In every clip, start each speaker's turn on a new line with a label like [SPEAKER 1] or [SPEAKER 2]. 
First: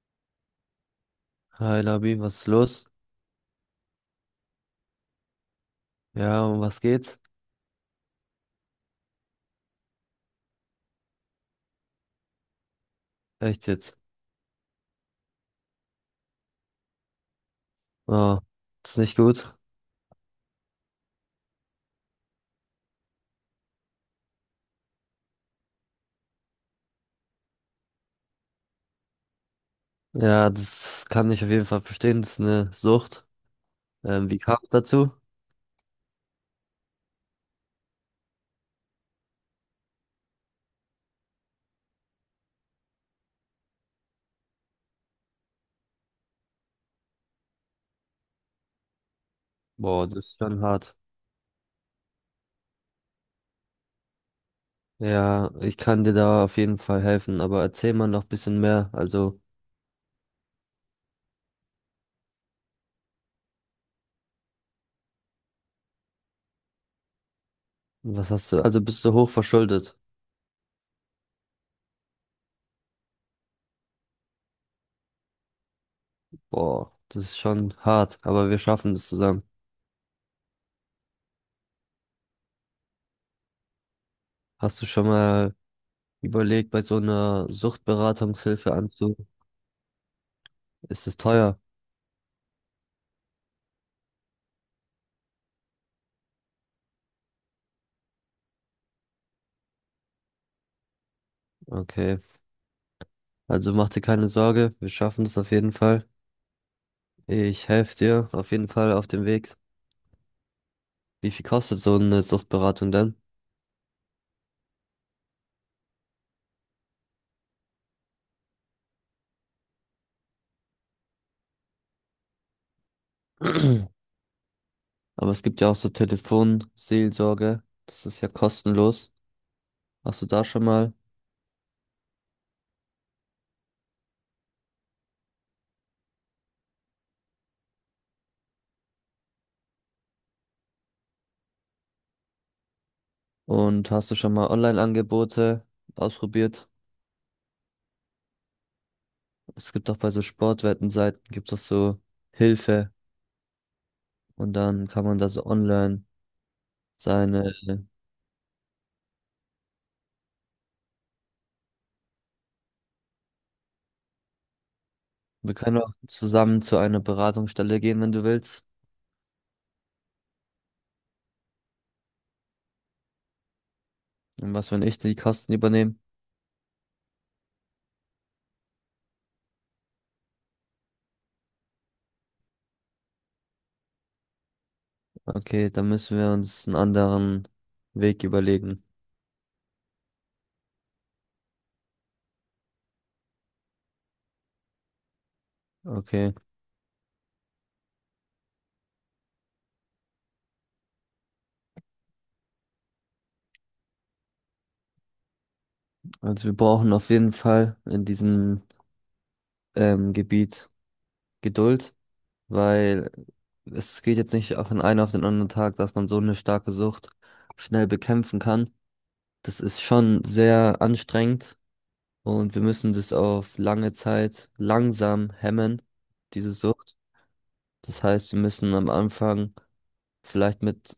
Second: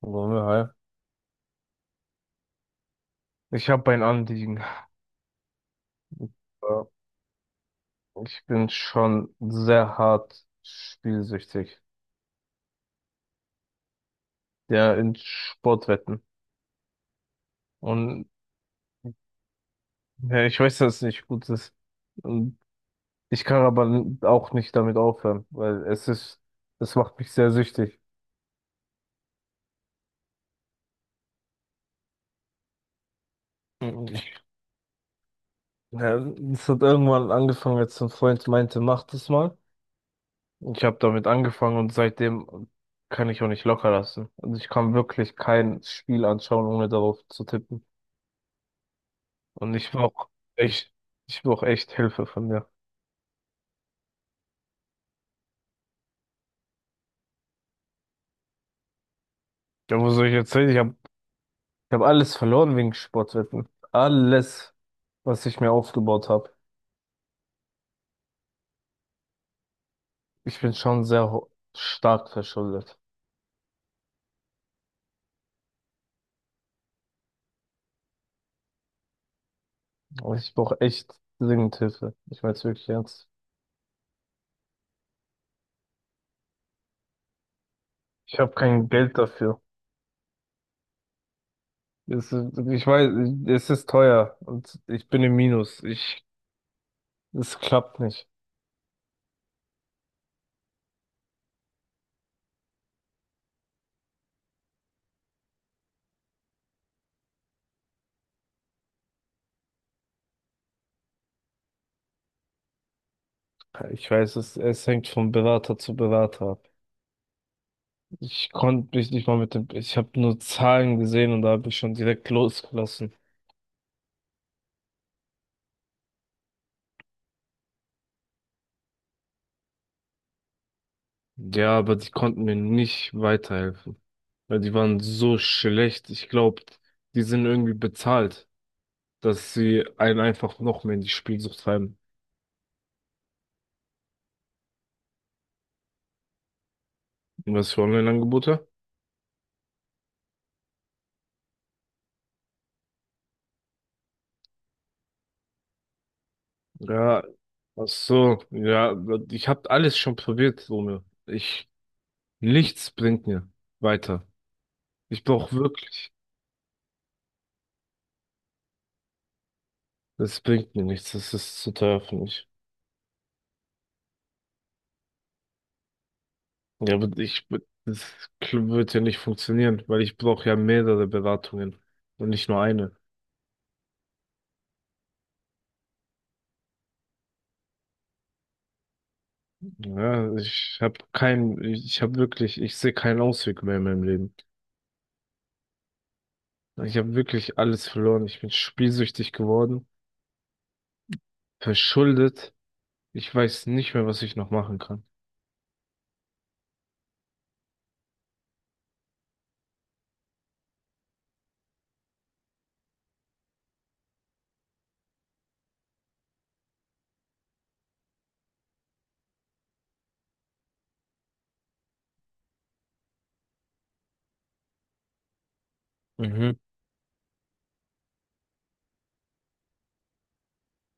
[SPEAKER 1] Wollen wir, hi.
[SPEAKER 2] Hi Labi, was ist los?
[SPEAKER 1] Ich habe ein Anliegen.
[SPEAKER 2] Ja, um was
[SPEAKER 1] Ja,
[SPEAKER 2] geht's?
[SPEAKER 1] ich bin schon sehr hart spielsüchtig.
[SPEAKER 2] Echt jetzt?
[SPEAKER 1] Ja, in Sportwetten. Und
[SPEAKER 2] Oh, das ist nicht gut.
[SPEAKER 1] ja, ich weiß, dass es nicht gut ist. Und ich kann aber auch nicht damit aufhören, weil es ist, es macht mich sehr süchtig.
[SPEAKER 2] Ja, das kann ich auf jeden Fall verstehen. Das ist eine Sucht.
[SPEAKER 1] Und
[SPEAKER 2] Wie kam es dazu?
[SPEAKER 1] ja, es hat irgendwann angefangen, als ein Freund meinte, mach das mal. Und ich habe damit angefangen und seitdem kann ich auch nicht locker lassen. Also ich kann wirklich kein Spiel anschauen, ohne darauf zu tippen. Und
[SPEAKER 2] Boah, das ist schon
[SPEAKER 1] echt,
[SPEAKER 2] hart.
[SPEAKER 1] ich brauch echt Hilfe von dir.
[SPEAKER 2] Ja, ich kann dir da auf jeden Fall helfen, aber erzähl mal noch ein bisschen mehr. Also,
[SPEAKER 1] Ja, wo soll ich jetzt hin? Ich hab alles verloren wegen Sportwetten. Alles, was ich mir aufgebaut habe.
[SPEAKER 2] was hast du? Also bist du hochverschuldet?
[SPEAKER 1] Ich bin schon sehr stark verschuldet.
[SPEAKER 2] Boah, das ist schon hart, aber wir schaffen das zusammen.
[SPEAKER 1] Und ich brauche echt dringend Hilfe. Ich meine es wirklich ernst.
[SPEAKER 2] Hast du schon mal überlegt, bei so einer
[SPEAKER 1] Ich habe
[SPEAKER 2] Suchtberatungshilfe
[SPEAKER 1] kein
[SPEAKER 2] anzu?
[SPEAKER 1] Geld dafür.
[SPEAKER 2] Ist es teuer?
[SPEAKER 1] Es ist, ich weiß, es ist teuer und ich bin im Minus. Ich, es klappt nicht.
[SPEAKER 2] Okay. Also mach dir keine Sorge, wir schaffen das auf jeden Fall. Ich helfe dir auf jeden Fall auf dem Weg. Wie viel kostet so eine Suchtberatung denn?
[SPEAKER 1] Ich weiß, es hängt von Berater zu Berater. Ich konnte mich nicht mal mit dem, ich habe nur Zahlen gesehen und da habe ich schon direkt losgelassen.
[SPEAKER 2] Aber es gibt ja auch so Telefonseelsorge, das ist ja kostenlos. Hast du da schon mal
[SPEAKER 1] Ja, aber die konnten mir nicht weiterhelfen, weil die waren so schlecht. Ich glaube, die sind irgendwie bezahlt, dass sie einen einfach noch mehr in die Spielsucht treiben.
[SPEAKER 2] und hast du schon mal Online-Angebote ausprobiert?
[SPEAKER 1] Und was für Online-Angebote?
[SPEAKER 2] Es gibt auch bei so Sportwettenseiten gibt es so Hilfe und dann kann man da so online
[SPEAKER 1] Ja,
[SPEAKER 2] seine.
[SPEAKER 1] ach so, ja, ich habe alles schon probiert, Junge. Ich, nichts bringt mir weiter. Ich
[SPEAKER 2] Wir
[SPEAKER 1] brauche
[SPEAKER 2] können auch
[SPEAKER 1] wirklich,
[SPEAKER 2] zusammen zu einer Beratungsstelle gehen, wenn du willst.
[SPEAKER 1] das bringt mir nichts, das ist zu teuer für mich.
[SPEAKER 2] Und was, wenn ich die Kosten übernehme?
[SPEAKER 1] Ja, aber ich, das wird ja nicht funktionieren, weil ich brauche ja mehrere Beratungen und nicht nur eine.
[SPEAKER 2] Okay, dann müssen wir uns einen anderen Weg überlegen.
[SPEAKER 1] Ja, ich habe keinen, ich habe wirklich, ich sehe keinen Ausweg mehr in meinem Leben.
[SPEAKER 2] Okay,
[SPEAKER 1] Ich habe wirklich alles verloren. Ich bin spielsüchtig geworden, verschuldet. Ich weiß nicht mehr, was ich noch machen kann.
[SPEAKER 2] also wir brauchen auf jeden Fall in diesem Gebiet Geduld, weil es geht jetzt nicht auf den einen auf den anderen Tag, dass man so eine starke Sucht schnell bekämpfen kann. Das ist schon sehr anstrengend und wir müssen das auf lange Zeit langsam hemmen, diese
[SPEAKER 1] Mhm.
[SPEAKER 2] Sucht. Das heißt, wir müssen am Anfang vielleicht mit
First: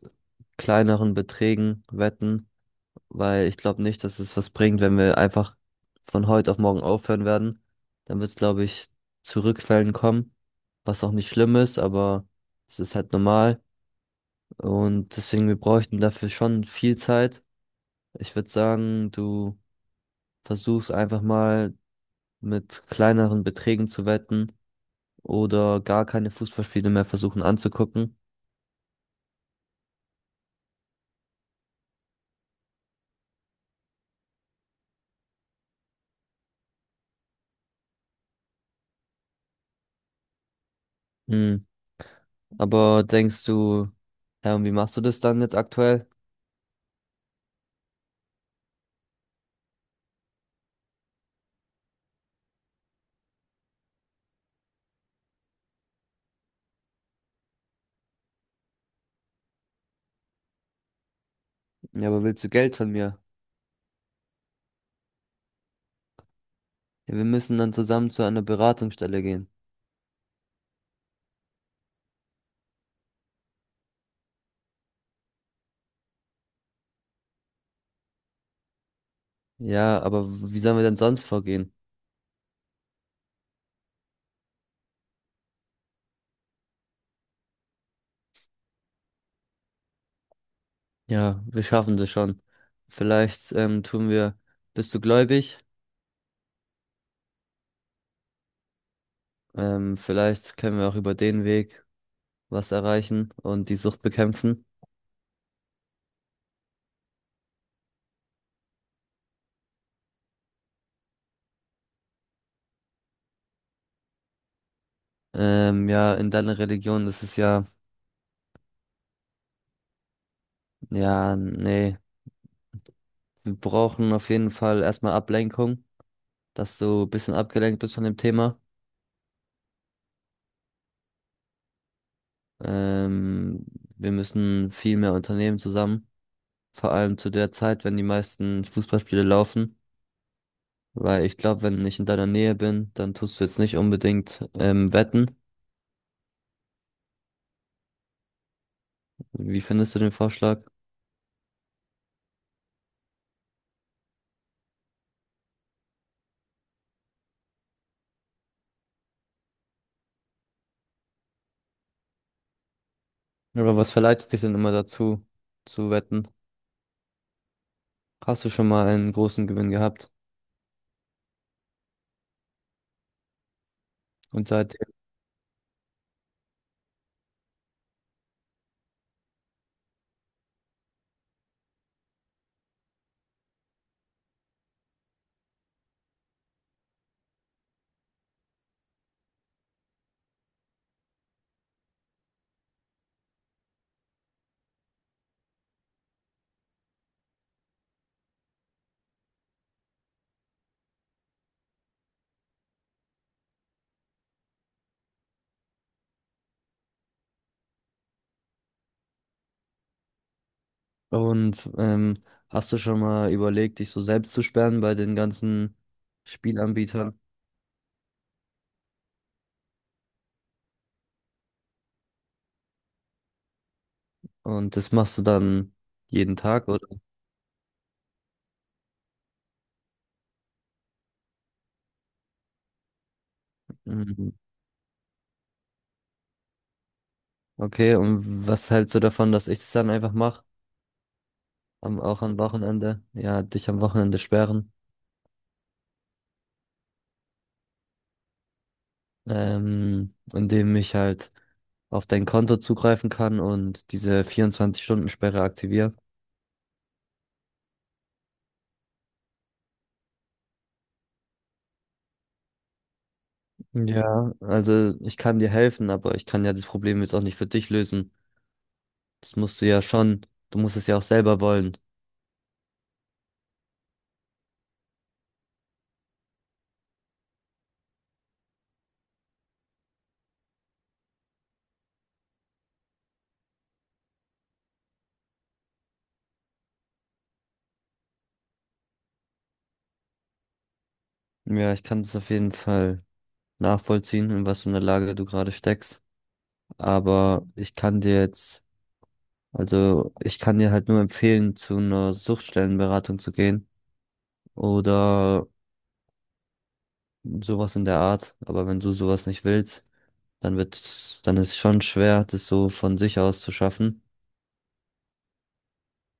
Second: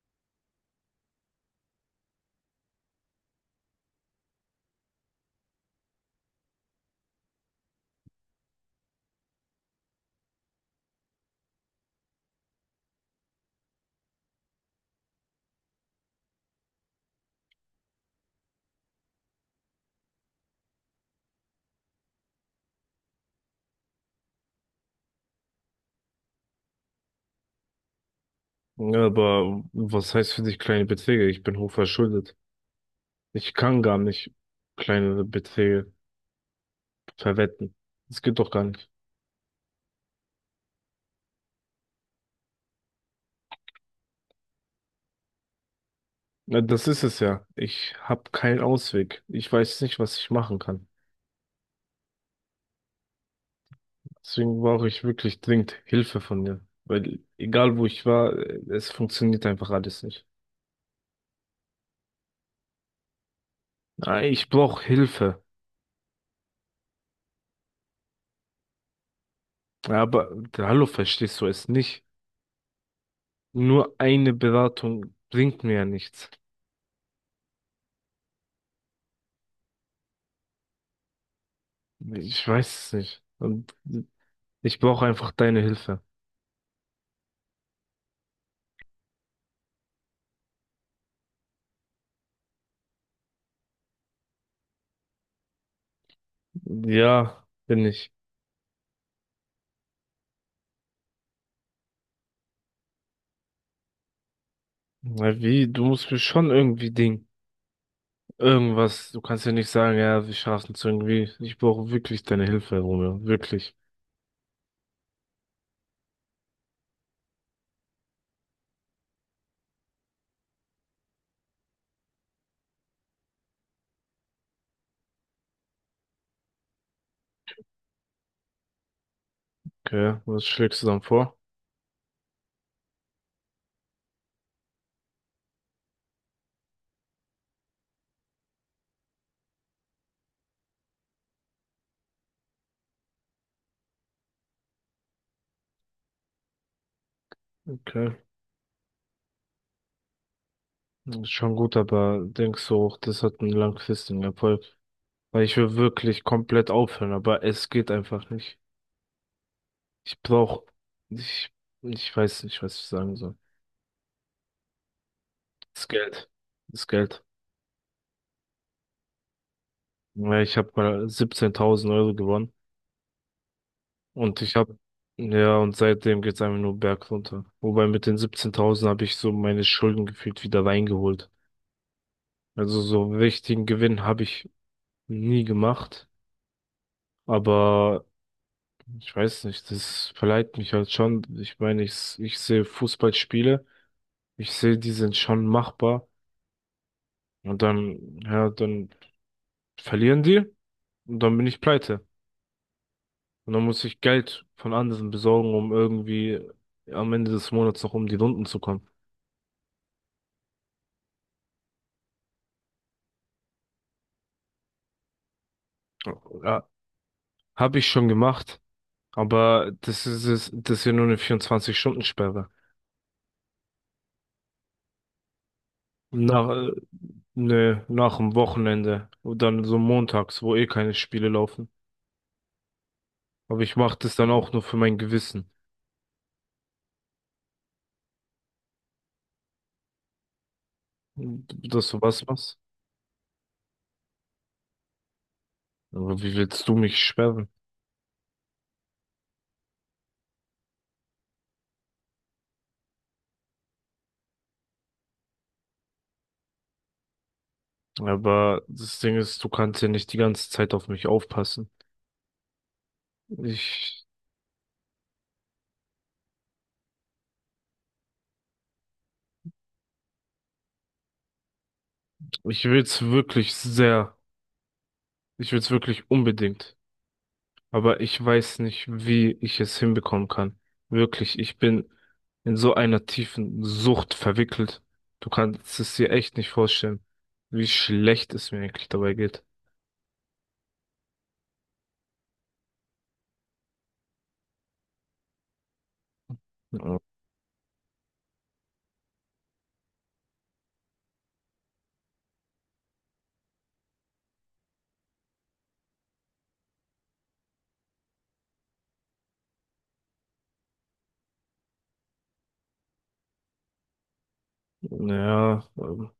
[SPEAKER 2] kleineren Beträgen wetten, weil ich glaube nicht, dass es was bringt, wenn wir einfach von heute auf morgen aufhören werden. Dann wird es, glaube ich, zu Rückfällen kommen, was auch nicht schlimm ist, aber es ist halt normal. Und deswegen, wir bräuchten dafür schon viel Zeit. Ich würde sagen, du versuchst einfach mal mit kleineren Beträgen zu wetten oder gar keine Fußballspiele mehr versuchen anzugucken.
[SPEAKER 1] Ja, aber was heißt für dich kleine Beträge? Ich bin hochverschuldet. Ich kann gar nicht kleinere Beträge verwetten. Das geht doch gar nicht.
[SPEAKER 2] Hm. Aber denkst du, ja, und wie machst du das dann jetzt aktuell?
[SPEAKER 1] Na, das ist es ja. Ich habe keinen Ausweg. Ich weiß nicht, was ich machen kann. Deswegen brauche ich wirklich dringend Hilfe von dir. Weil egal wo ich war, es funktioniert einfach alles nicht.
[SPEAKER 2] Ja, aber willst du Geld von mir?
[SPEAKER 1] Ah, ich brauche Hilfe.
[SPEAKER 2] Ja, wir müssen dann zusammen zu einer Beratungsstelle gehen.
[SPEAKER 1] Ja, aber hallo, verstehst du es nicht? Nur eine Beratung bringt mir ja nichts.
[SPEAKER 2] Ja, aber wie sollen wir denn sonst vorgehen?
[SPEAKER 1] Ich weiß es nicht. Und ich brauche einfach deine Hilfe.
[SPEAKER 2] Ja, wir schaffen das schon. Vielleicht tun wir, bist du gläubig?
[SPEAKER 1] Ja, bin ich.
[SPEAKER 2] Vielleicht können wir auch über den Weg was erreichen und die Sucht bekämpfen.
[SPEAKER 1] Na wie, du musst mir schon irgendwie Ding. Irgendwas, du kannst ja nicht sagen, ja, wir schaffen es irgendwie. Ich brauche wirklich deine Hilfe, Romeo. Wirklich.
[SPEAKER 2] Ja, in deiner Religion ist es ja, ja, nee, wir brauchen auf jeden Fall erstmal Ablenkung, dass du ein bisschen abgelenkt bist von dem Thema.
[SPEAKER 1] Okay, was schlägst du dann vor?
[SPEAKER 2] Ähm, wir müssen viel mehr unternehmen zusammen. Vor allem zu der Zeit, wenn die meisten Fußballspiele laufen. Weil ich glaube, wenn ich in deiner Nähe bin, dann tust du jetzt nicht unbedingt wetten.
[SPEAKER 1] Okay,
[SPEAKER 2] Wie findest du den Vorschlag?
[SPEAKER 1] das ist schon gut, aber denkst du auch, das hat einen langfristigen Erfolg? Weil ich will wirklich komplett aufhören, aber es geht einfach nicht. Ich brauche, ich, ich weiß nicht, was ich sagen soll.
[SPEAKER 2] Aber was verleitet dich denn immer dazu,
[SPEAKER 1] Das
[SPEAKER 2] zu wetten?
[SPEAKER 1] Geld. Das Geld.
[SPEAKER 2] Hast du schon mal einen großen Gewinn gehabt?
[SPEAKER 1] Ja, ich habe mal 17.000 Euro gewonnen. Und
[SPEAKER 2] Und
[SPEAKER 1] ich habe,
[SPEAKER 2] seitdem,
[SPEAKER 1] ja, und seitdem geht's einfach nur bergunter. Wobei mit den 17.000 habe ich so meine Schulden gefühlt wieder reingeholt. Also so einen richtigen Gewinn habe ich nie gemacht. Aber ich weiß nicht, das verleiht mich halt schon. Ich meine, ich sehe Fußballspiele, ich sehe, die sind schon machbar. Und dann, ja, dann verlieren die und dann bin ich pleite. Und dann muss ich Geld von anderen besorgen, um irgendwie am Ende des Monats noch um die Runden zu kommen.
[SPEAKER 2] und hast du schon mal überlegt, dich so selbst zu sperren bei den ganzen
[SPEAKER 1] Ja.
[SPEAKER 2] Spielanbietern?
[SPEAKER 1] Habe ich schon gemacht, aber das ist es, das ist ja nur eine 24-Stunden-Sperre.
[SPEAKER 2] Und das machst du dann jeden
[SPEAKER 1] Nach,
[SPEAKER 2] Tag,
[SPEAKER 1] äh,
[SPEAKER 2] oder?
[SPEAKER 1] ne, nach dem Wochenende und dann so montags, wo eh keine Spiele laufen. Aber ich mache das dann
[SPEAKER 2] Mhm.
[SPEAKER 1] auch nur für mein Gewissen,
[SPEAKER 2] Okay, und was hältst du davon, dass ich das dann einfach mache?
[SPEAKER 1] dass du
[SPEAKER 2] Am, auch
[SPEAKER 1] was
[SPEAKER 2] am
[SPEAKER 1] machst.
[SPEAKER 2] Wochenende. Ja, dich am Wochenende sperren.
[SPEAKER 1] Aber wie willst du mich sperren?
[SPEAKER 2] Indem ich halt auf dein Konto zugreifen kann und diese 24-Stunden-Sperre aktiviere.
[SPEAKER 1] Aber das Ding ist, du kannst ja nicht die ganze Zeit auf mich aufpassen. Ich,
[SPEAKER 2] Ja, also ich kann dir helfen, aber ich kann ja das Problem jetzt auch nicht für dich lösen. Das musst du ja schon, du musst es ja auch selber wollen.
[SPEAKER 1] ich will's wirklich sehr. Ich will's wirklich unbedingt. Aber ich weiß nicht, wie ich es hinbekommen kann. Wirklich, ich bin in so einer tiefen Sucht verwickelt. Du kannst es dir echt nicht vorstellen, wie schlecht es mir eigentlich dabei geht.
[SPEAKER 2] Ja, ich kann es auf jeden Fall nachvollziehen, in was für einer Lage du gerade steckst.
[SPEAKER 1] Ja,
[SPEAKER 2] Aber ich kann dir jetzt, also ich kann dir halt nur empfehlen, zu einer Suchtstellenberatung zu gehen oder sowas in der Art. Aber wenn du sowas nicht willst, dann wird's, dann ist es schon schwer, das so von sich aus zu schaffen.
[SPEAKER 1] naja,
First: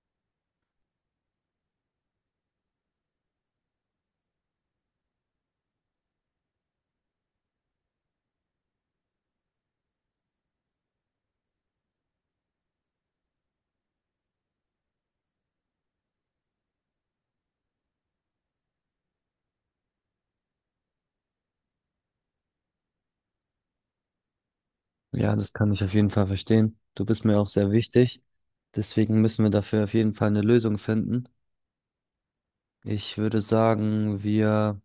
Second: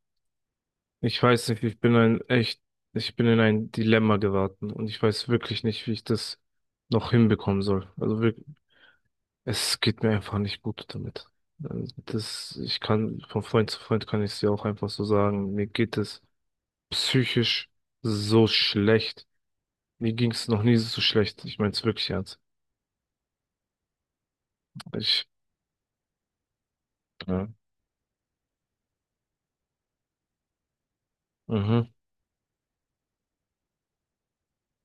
[SPEAKER 1] ich weiß nicht, ich bin ein echt, ich bin in ein Dilemma geraten und ich weiß wirklich nicht, wie ich das noch hinbekommen soll. Also wirklich, es geht mir einfach nicht gut damit. Also das, ich kann von Freund zu Freund kann ich es dir auch einfach so sagen, mir geht es psychisch so schlecht. Mir ging es noch nie so schlecht. Ich meine es wirklich ernst. Ich,
[SPEAKER 2] Ja, das kann ich auf jeden Fall verstehen. Du bist mir
[SPEAKER 1] ja.
[SPEAKER 2] auch sehr wichtig. Deswegen müssen wir dafür auf jeden Fall eine Lösung finden.
[SPEAKER 1] Mhm,
[SPEAKER 2] Ich würde sagen, wir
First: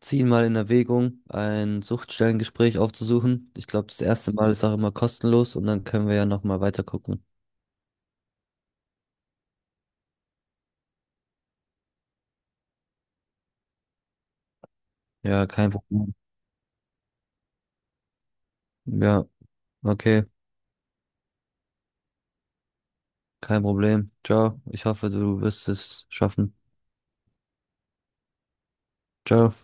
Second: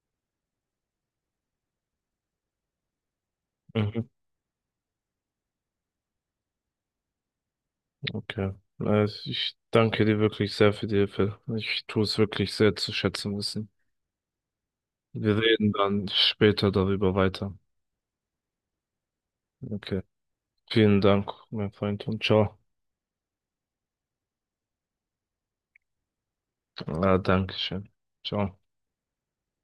[SPEAKER 2] ziehen mal in Erwägung, ein Suchtstellengespräch aufzusuchen. Ich glaube,
[SPEAKER 1] mhm,
[SPEAKER 2] das erste Mal ist auch immer kostenlos und dann können wir ja nochmal weiter gucken.
[SPEAKER 1] okay. Also ich danke dir wirklich sehr für die Hilfe. Ich tue es wirklich sehr zu schätzen wissen. Wir
[SPEAKER 2] Ja, kein
[SPEAKER 1] reden dann
[SPEAKER 2] Problem.
[SPEAKER 1] später darüber weiter.
[SPEAKER 2] Ja,
[SPEAKER 1] Okay.
[SPEAKER 2] okay,
[SPEAKER 1] Vielen Dank, mein Freund, und ciao.
[SPEAKER 2] kein Problem. Ciao. Ich hoffe, du wirst es schaffen.
[SPEAKER 1] Ja, danke schön. Ciao.
[SPEAKER 2] Ciao.